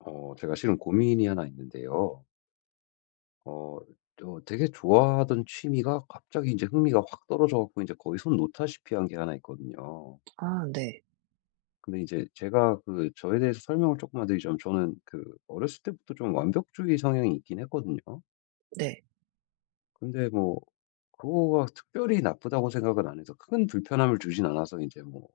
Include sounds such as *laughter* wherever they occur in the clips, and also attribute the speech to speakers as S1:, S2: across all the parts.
S1: 제가 실은 고민이 하나 있는데요. 어, 저 되게 좋아하던 취미가 갑자기 이제 흥미가 확 떨어져 갖고 이제 거의 손 놓다시피 한 게 하나 있거든요.
S2: 아, 네.
S1: 근데 이제 제가 그 저에 대해서 설명을 조금만 드리자면 저는 그 어렸을 때부터 좀 완벽주의 성향이 있긴 했거든요.
S2: 네.
S1: 근데 뭐 그거가 특별히 나쁘다고 생각은 안 해서 큰 불편함을 주진 않아서 이제 뭐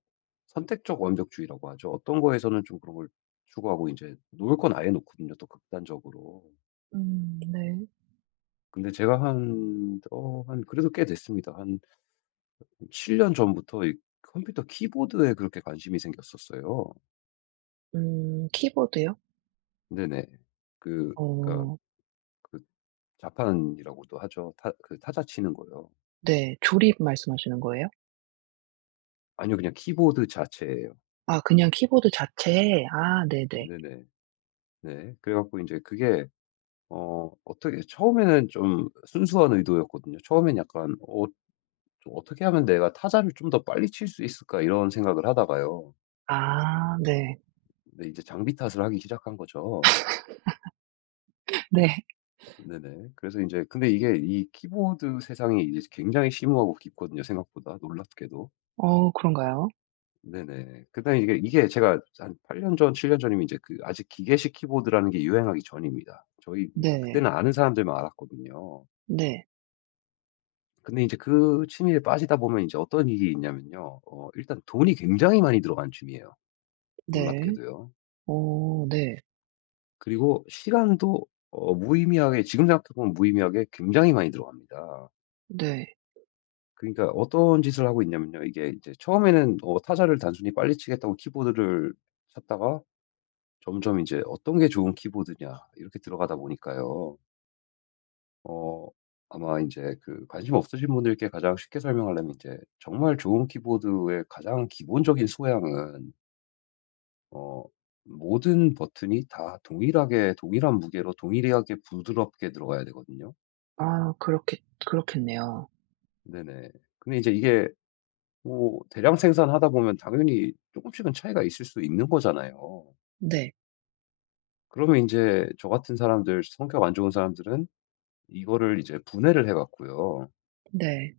S1: 선택적 완벽주의라고 하죠. 어떤 거에서는 좀 그런 걸 추구하고 이제 놓을 건 아예 놓거든요. 또 극단적으로.
S2: 네.
S1: 근데 제가 한 한 그래도 꽤 됐습니다. 한 7년 전부터 이 컴퓨터 키보드에 그렇게 관심이 생겼었어요.
S2: 키보드요?
S1: 네네. 그 그러니까
S2: 어,
S1: 그 자판이라고도 하죠. 타 그 타자 치는 거요.
S2: 네. 조립 말씀하시는 거예요?
S1: 아니요. 그냥 키보드 자체예요.
S2: 아, 그냥 키보드 자체에? 아, 네네.
S1: 네네. 네. 그래 갖고 이제 그게 어떻게 처음에는 좀 순수한 의도였거든요. 처음엔 약간 '어 좀 어떻게 하면 내가 타자를 좀 더 빨리 칠 수 있을까?' 이런 생각을 하다가요.
S2: 아, 네.
S1: 근데 이제 장비 탓을 하기 시작한 거죠.
S2: *laughs* 네.
S1: 네네. 그래서 이제 근데 이게 이 키보드 세상이 이제 굉장히 심오하고 깊거든요 생각보다 놀랍게도.
S2: 어, 그런가요?
S1: 네네. 그다음에 이게 제가 한 8년 전, 7년 전이면 이제 그 아직 기계식 키보드라는 게 유행하기 전입니다. 저희 그러니까
S2: 네.
S1: 그때는 아는 사람들만 알았거든요.
S2: 네.
S1: 근데 이제 그 취미에 빠지다 보면 이제 어떤 일이 있냐면요. 일단 돈이 굉장히 많이 들어가는 취미예요
S2: 네.
S1: 놀랍게도요.
S2: 어, 네.
S1: 그리고 시간도 무의미하게 지금 생각해 보면 무의미하게 굉장히 많이 들어갑니다.
S2: 네.
S1: 그러니까 어떤 짓을 하고 있냐면요. 이게 이제 처음에는 타자를 단순히 빨리 치겠다고 키보드를 샀다가 점점 이제 어떤 게 좋은 키보드냐 이렇게 들어가다 보니까요. 어 아마 이제 그 관심 없으신 분들께 가장 쉽게 설명하려면 이제 정말 좋은 키보드의 가장 기본적인 소양은 어 모든 버튼이 다 동일하게 동일한 무게로 동일하게 부드럽게 들어가야 되거든요.
S2: 아, 그렇겠, 그렇겠네요.
S1: 네네. 근데 이제 이게 뭐 대량 생산하다 보면 당연히 조금씩은 차이가 있을 수 있는 거잖아요.
S2: 네.
S1: 그러면 인제 저 같은 사람들 성격 안 좋은 사람들은 이거를 이제 분해를 해 갖고요.
S2: 네.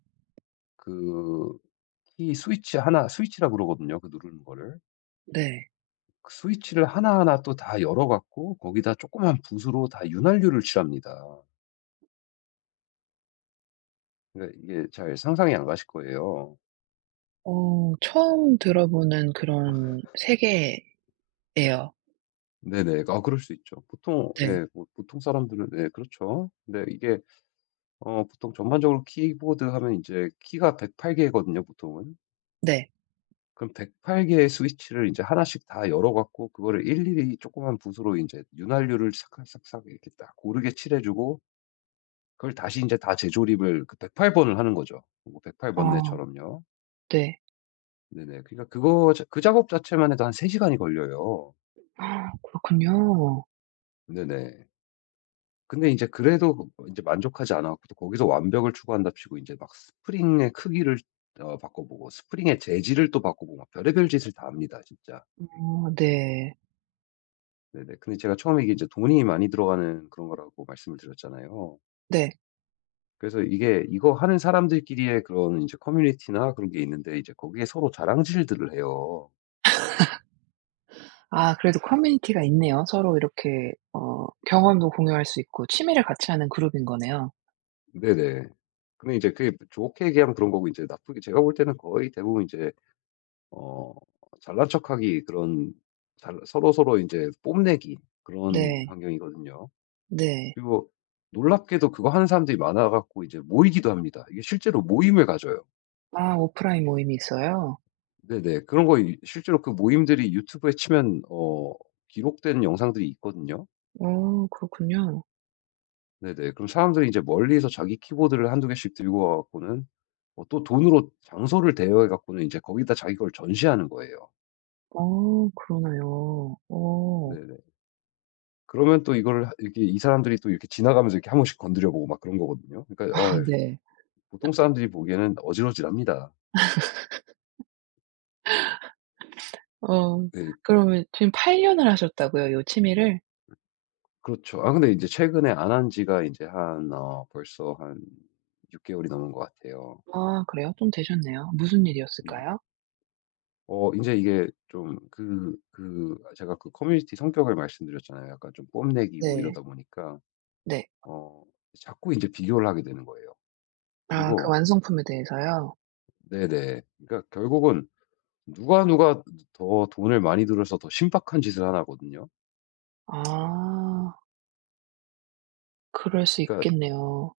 S1: 그 키 스위치 하나 스위치라 그러거든요, 그 누르는 거를.
S2: 네.
S1: 그 스위치를 하나하나 또 다 열어 갖고 거기다 조그만 붓으로 다 윤활유를 칠합니다. 그러니까 이게 잘 상상이 안 가실 거예요.
S2: 어, 처음 들어보는 그런 세계예요.
S1: 네네. 아 그럴 수 있죠. 보통
S2: 네.
S1: 예 뭐 보통 사람들은 예 그렇죠. 근데 이게 보통 전반적으로 키보드 하면 이제 키가 108 개거든요 보통은.
S2: 네.
S1: 그럼 108 개의 스위치를 이제 하나씩 다 열어 갖고 그거를 일일이 조그만 붓으로 이제 윤활유를 싹싹싹 이렇게 딱 고르게 칠해 주고 그걸 다시 이제 다 재조립을 그 108 번을 하는 거죠. 뭐 108
S2: 아,
S1: 번뇌처럼요.
S2: 네.
S1: 네네. 그러니까 그거 자 그 작업 자체만 해도 한 3 시간이 걸려요.
S2: 아, 그렇군요.
S1: 네네. 근데 이제 그래도 이제 만족하지 않아 갖고 또 거기서 완벽을 추구한답시고 이제 막 스프링의 크기를 바꿔보고 스프링의 재질을 또 바꿔보고 막 별의별 짓을 다 합니다 진짜.
S2: 어, 네.
S1: 네네. 근데 제가 처음에 이게 이제 돈이 많이 들어가는 그런 거라고 말씀을 드렸잖아요.
S2: 네.
S1: 그래서 이게 이거 하는 사람들끼리의 그런 이제 커뮤니티나 그런 게 있는데 이제 거기에 서로 자랑질들을 해요.
S2: 아, 그래도 커뮤니티가 있네요. 서로 이렇게 어, 경험도 공유할 수 있고 취미를 같이 하는 그룹인 거네요.
S1: 네네. 근데 이제 그게 좋게 얘기하면 그런 거고 이제 나쁘게 제가 볼 때는 거의 대부분 이제 어 잘난 척하기 그런 잘 서로서로 이제 뽐내기 그런
S2: 네.
S1: 환경이거든요.
S2: 네.
S1: 그리고 놀랍게도 그거 하는 사람들이 많아 갖고 이제 모이기도 합니다. 이게 실제로 모임을 가져요.
S2: 아, 오프라인 모임이 있어요?
S1: 네네. 그런 거 이 실제로 그 모임들이 유튜브에 치면 기록된 영상들이 있거든요.
S2: 어, 그렇군요.
S1: 네네. 그럼 사람들이 이제 멀리서 자기 키보드를 한두 개씩 들고 와 갖고는 또 돈으로 장소를 대여해 갖고는 이제 거기다 자기 걸 전시하는 거예요.
S2: 어, 그러네요. 어.
S1: 네네. 그러면 또 이걸 이렇게 이 사람들이 또 이렇게 지나가면서 이렇게 한 번씩 건드려 보고 막 그런 거거든요.
S2: *laughs*
S1: 그러니까
S2: 아, 네.
S1: 보통 사람들이 보기에는 어질어질합니다.
S2: 어,
S1: 네
S2: 그러면 지금 8 년을 하셨다고요, 요 취미를?
S1: 그렇죠. 아 근데 이제 최근에 안 한 지가 이제 한 벌써 한 6 개월이 넘은 것 같아요.
S2: 아, 그래요? 좀 되셨네요. 무슨
S1: 음.
S2: 일이었을까요?
S1: 이제 이게 좀 제가 그 커뮤니티 성격을 말씀드렸잖아요. 약간 좀 뽐내기고
S2: 네.
S1: 이러다 보니까
S2: 네.
S1: 어 자꾸 이제 비교를 하게 되는 거예요.
S2: 아, 그
S1: 그리고
S2: 완성품에 대해서요?
S1: 네네. 그러니까 결국은 누가 누가 더 돈을 많이 들여서 더 신박한 짓을 하나 하거든요.
S2: 아, 그럴 수
S1: 그러니까
S2: 있겠네요.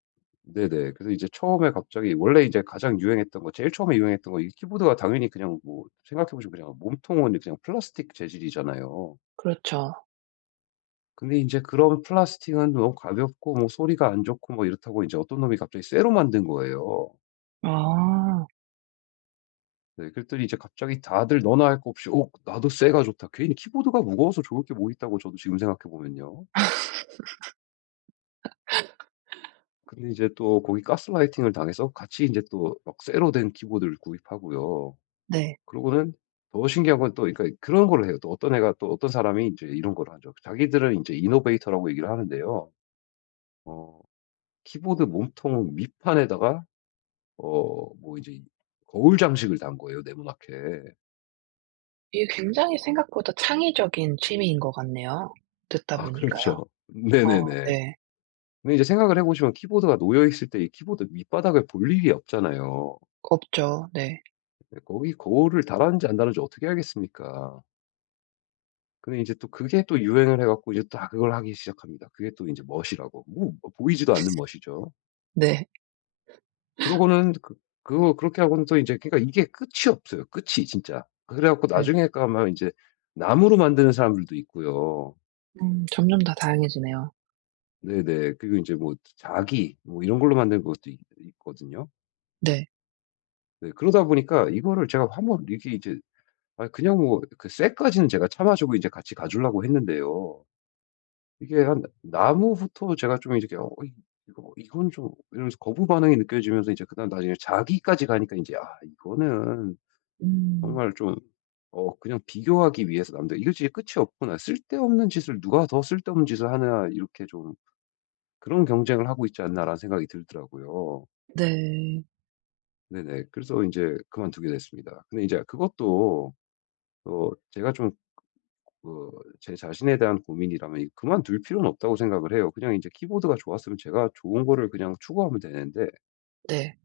S1: 네네. 그래서 이제 처음에 갑자기 원래 이제 가장 유행했던 거 제일 처음에 유행했던 거 이 키보드가 당연히 그냥 뭐 생각해 보시면 그냥 몸통은 그냥 플라스틱 재질이잖아요.
S2: 그렇죠.
S1: 근데 인제 그런 플라스틱은 너무 가볍고 뭐 소리가 안 좋고 뭐 이렇다고 이제 어떤 놈이 갑자기 쇠로 만든 거예요.
S2: 아,
S1: 네 그랬더니 이제 갑자기 다들 너나 할 것 없이 "어 나도 쇠가 좋다." 괜히 키보드가 무거워서 좋을 게 뭐 있다고 저도 지금 생각해 보면요. 근데 이제 또 거기 가스라이팅을 당해서 같이 이제 또 막 쇠로 된 키보드를 구입하고요.
S2: 네.
S1: 그러고는 더 신기한 건 또 그러니까 그런 거를 해요. 또 어떤 애가 또 어떤 사람이 이제 이런 걸 하죠. 자기들은 이제 이노베이터라고 얘기를 하는데요. 어 키보드 몸통 밑판에다가 뭐 이제 거울 장식을 단 거예요, 네모나게.
S2: 이게 굉장히 생각보다 창의적인 취미인 것 같네요. 듣다
S1: 아 *laughs*
S2: 보니까요.
S1: 그렇죠.
S2: 어,
S1: 네네네.
S2: 네.
S1: 근데 이제 생각을 해 보시면 키보드가 놓여 있을 때 이 키보드 밑바닥을 볼 일이 없잖아요.
S2: 없죠. 네.
S1: 네, 거기 거울을 달았는지 안 달았는지 어떻게 알겠습니까? 근데 이제 또 그게 또 유행을 해 갖고 이제 다 그걸 하기 시작합니다. 그게 또 이제 멋이라고. 뭐 뭐 보이지도 않는 멋이죠.
S2: 네.
S1: 그러고는 그거 그렇게 하고는 또 이제 그러니까 이게 끝이 없어요, 끝이 진짜. 그래 갖고
S2: 네.
S1: 나중에 가면 이제 나무로 만드는 사람들도 있고요.
S2: 점점 더 다양해지네요.
S1: 네네. 그리고 이제 뭐 자기 뭐 이런 걸로 만드는 것도 있 있거든요.
S2: 네.
S1: 네 그러다 보니까 이거를 제가 한번 이게 이제 아 그냥 뭐 그 쇠까지는 제가 참아 주고 이제 같이 가 주려고 했는데요. 이게 한 나무부터 제가 좀 이렇게 '어 이 이거 뭐 이건 좀' 이러면서 거부 반응이 느껴지면서 이제 그다음 나중에 자기까지 가니까 인제 '아 이거는
S2: 음.
S1: 정말 좀 그냥 비교하기 위해서 남들 이거 진짜 끝이 없구나. 쓸데없는 짓을 누가 더 쓸데없는 짓을 하나.' 이렇게 좀 '그런 경쟁을 하고 있지 않나.'라는 생각이 들더라고요.
S2: 네.
S1: 네네. 그래서 인제 그만두게 됐습니다. 근데 이제 그것도 제가 좀 그 제 자신에 대한 고민이라면 이 그만둘 필요는 없다고 생각을 해요. 그냥 이제 키보드가 좋았으면 제가 좋은 거를 그냥 추구하면 되는데
S2: 네.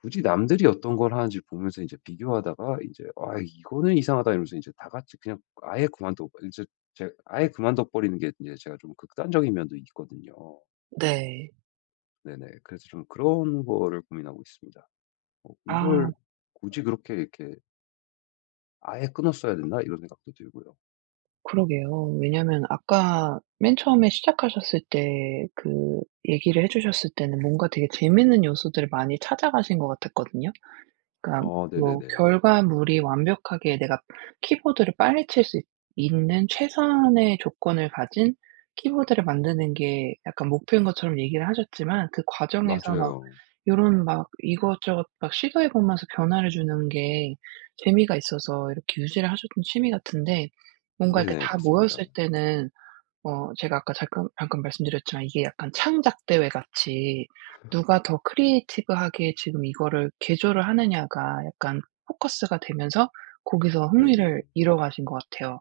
S1: 굳이 남들이 어떤 걸 하는지 보면서 이제 비교하다가 이제 '아 이거는 이상하다.' 이러면서 이제 다 같이 그냥 아예 그만둬 이제 제 아예 그만둬 버리는 게 이제 제가 좀 극단적인 면도 있거든요.
S2: 네.
S1: 네네. 그래서 좀 그런 거를 고민하고 있습니다.
S2: 아,
S1: '이걸 굳이 그렇게 이렇게 아예 끊었어야 됐나?' 이런 생각도 들고요.
S2: 그러게요. 왜냐면 아까 맨 처음에 시작하셨을 때 그 얘기를 해 주셨을 때는 뭔가 되게 재밌는 요소들을 많이 찾아가신 것 같았거든요. 그러니까
S1: 어
S2: 뭐
S1: 네네네.
S2: 결과물이 완벽하게 내가 키보드를 빨리 칠 수 있는 최선의 조건을 가진 키보드를 만드는 게 약간 목표인 것처럼 얘기를 하셨지만 그 과정에서 막
S1: 맞아요.
S2: 요런 막 이것저것 막 시도해 보면서 변화를 주는 게 재미가 있어서 이렇게 유지를 하셨던 취미 같은데 뭔가 이렇게
S1: 네네.
S2: 다
S1: 맞습니다.
S2: 모였을 때는 어, 제가 아까 잠깐 방금 말씀드렸지만 이게 약간 창작 대회 같이 누가 더 크리에이티브하게 지금 이거를 개조를 하느냐가 약간 포커스가 되면서 거기서
S1: 네네.
S2: 흥미를 잃어가신 것 같아요.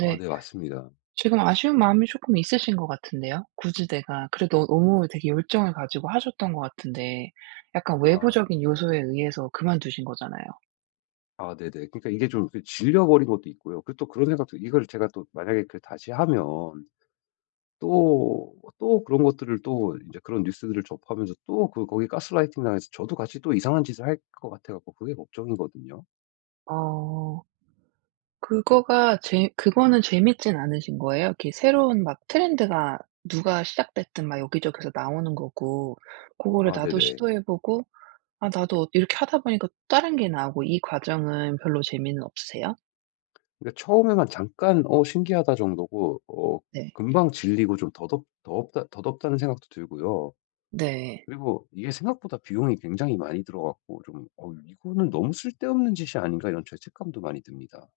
S1: 아 네 맞습니다.
S2: 지금 아쉬운 마음이 쪼끔 있으신 것 같은데요. 굳이 내가 그래도 너무 되게 열정을 가지고 하셨던 것 같은데 약간
S1: 아.
S2: 외부적인 요소에 의해서 그만두신 거잖아요.
S1: 아 네네. 그러니까 이게 좀 그 질려 버린 것도 있고요. 그리고 또 그런 생각도 이걸 제가 또 만약에 그 다시 하면 또, 또 그런 것들을 또 이제 그런 뉴스들을 접하면서 또 그 거기 가스라이팅 당해서 저도 같이 또 이상한 짓을 할 것 같아 갖고 그게 걱정이거든요.
S2: 어. 그거가 재 그거는 재밌진 않으신 거예요? 이렇게 새로운 막 트렌드가 누가 시작됐든 막 여기저기서 나오는 거고 고거를
S1: 아
S2: 나도
S1: 네네.
S2: 시도해 보고 '아, 나도' 이렇게 하다 보니까 다른 게 나오고 이 과정은 별로 재미는 없으세요?
S1: 그러니까 처음에만 잠깐 '어 신기하다.' 정도고
S2: 네.
S1: 금방 질리고 좀 더덥 더덥다 더덥다는 생각도 들고요.
S2: 네.
S1: 그리고 이게 생각보다 비용이 굉장히 많이 들어갔고 좀 '어 이거는 너무 쓸데없는 짓이 아닌가.' 이런 죄책감도 많이 듭니다.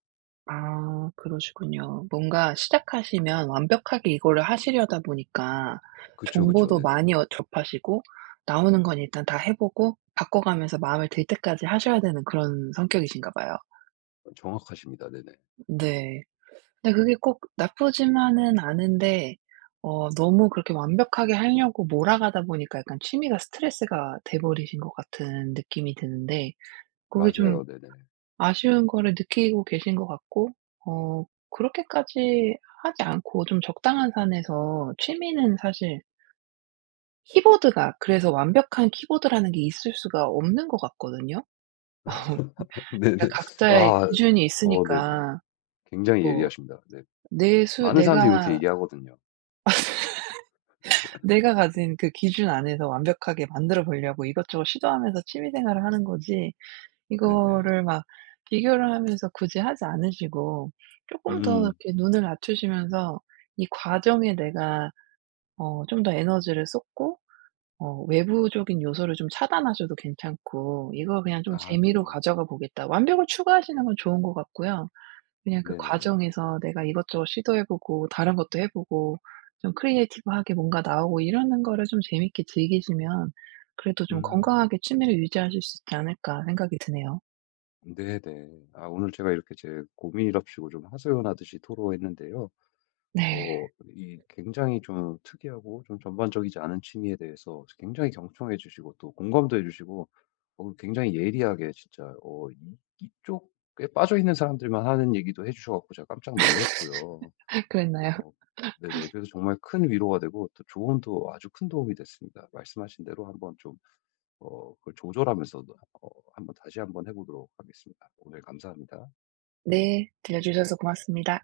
S2: 아, 그러시군요. 뭔가 시작하시면 완벽하게 이거를 하시려다 보니까
S1: 그쵸, 그쵸.
S2: 정보도
S1: 네네.
S2: 많이 어, 접하시고 나오는 건 일단 다 해 보고 바꿔가면서 마음에 들 때까지 하셔야 되는 그런 성격이신가 봐요.
S1: 정확하십니다. 네네.
S2: 네. 근데 그게 꼭 나쁘지만은 않은데 어, 너무 그렇게 완벽하게 하려고 몰아가다 보니까 약간 취미가 스트레스가 돼 버리신 것 같은 느낌이 드는데 그게 좀
S1: 맞아요. 네네.
S2: 아쉬운 거를 느끼고 계신 것 같고 어, 그렇게까지 하지 않고 좀 적당한 선에서 취미는 사실 키보드가 그래서 완벽한 키보드라는 게 있을 수가 없는 것 같거든요.
S1: *laughs* 네네.
S2: 그러니까 각자의
S1: 아
S2: 기준이
S1: 어 네네.
S2: 있으니까
S1: 굉장히
S2: 뭐
S1: 예리하십니다. 네.
S2: 내 수
S1: 많은 사람들이 이렇게
S2: 내가
S1: 얘기하거든요.
S2: 내가 가진 그 기준 안에서 완벽하게 만들어 보려고 이것저것 시도하면서 취미 생활을 하는 거지
S1: 네네.
S2: 이거를 막 비교를 하면서 굳이 하지 않으시고 조금 더
S1: 음.
S2: 이렇게 눈을 낮추시면서 이 과정에 내가 어, 좀 더 에너지를 쏟고 어, 외부적인 요소를 좀 차단하셔도 괜찮고 이거 그냥 좀
S1: 아
S2: 재미로
S1: 네.
S2: 가져가 보겠다.' 완벽을 추구하시는 건 좋은 것 같고요. 그냥 그
S1: 네네.
S2: 과정에서 내가 이것저것 시도해 보고 다른 것도 해 보고 좀 크리에이티브하게 뭔가 나오고 이러는 거를 좀 재밌게 즐기시면 그래도 좀
S1: 음.
S2: 건강하게 취미를 유지하실 수 있지 않을까 생각이 드네요.
S1: 네네. 아 오늘 제가 이렇게 제 고민일랍시고 좀 하소연하듯이 토로했는데요.
S2: 네.
S1: 어, 이 굉장히 좀 특이하고 좀 전반적이지 않은 취미에 대해서 굉장히 경청해 주시고 또 공감도 해 주시고 어, 굉장히 예리하게 진짜 이쪽에 빠져 있는 사람들만 하는 얘기도 해 주셔 갖고 제가 깜짝 놀랐고요.
S2: *laughs* 그랬나요?
S1: 어, 네네. 그래서 정말 큰 위로가 되고 또 조언도 아주 큰 도움이 됐습니다. 말씀하신 대로 한번 좀 그걸 조절하면서 한번 다시 한번 해보도록 하겠습니다. 오늘 감사합니다.
S2: 네. 들려주셔서 고맙습니다.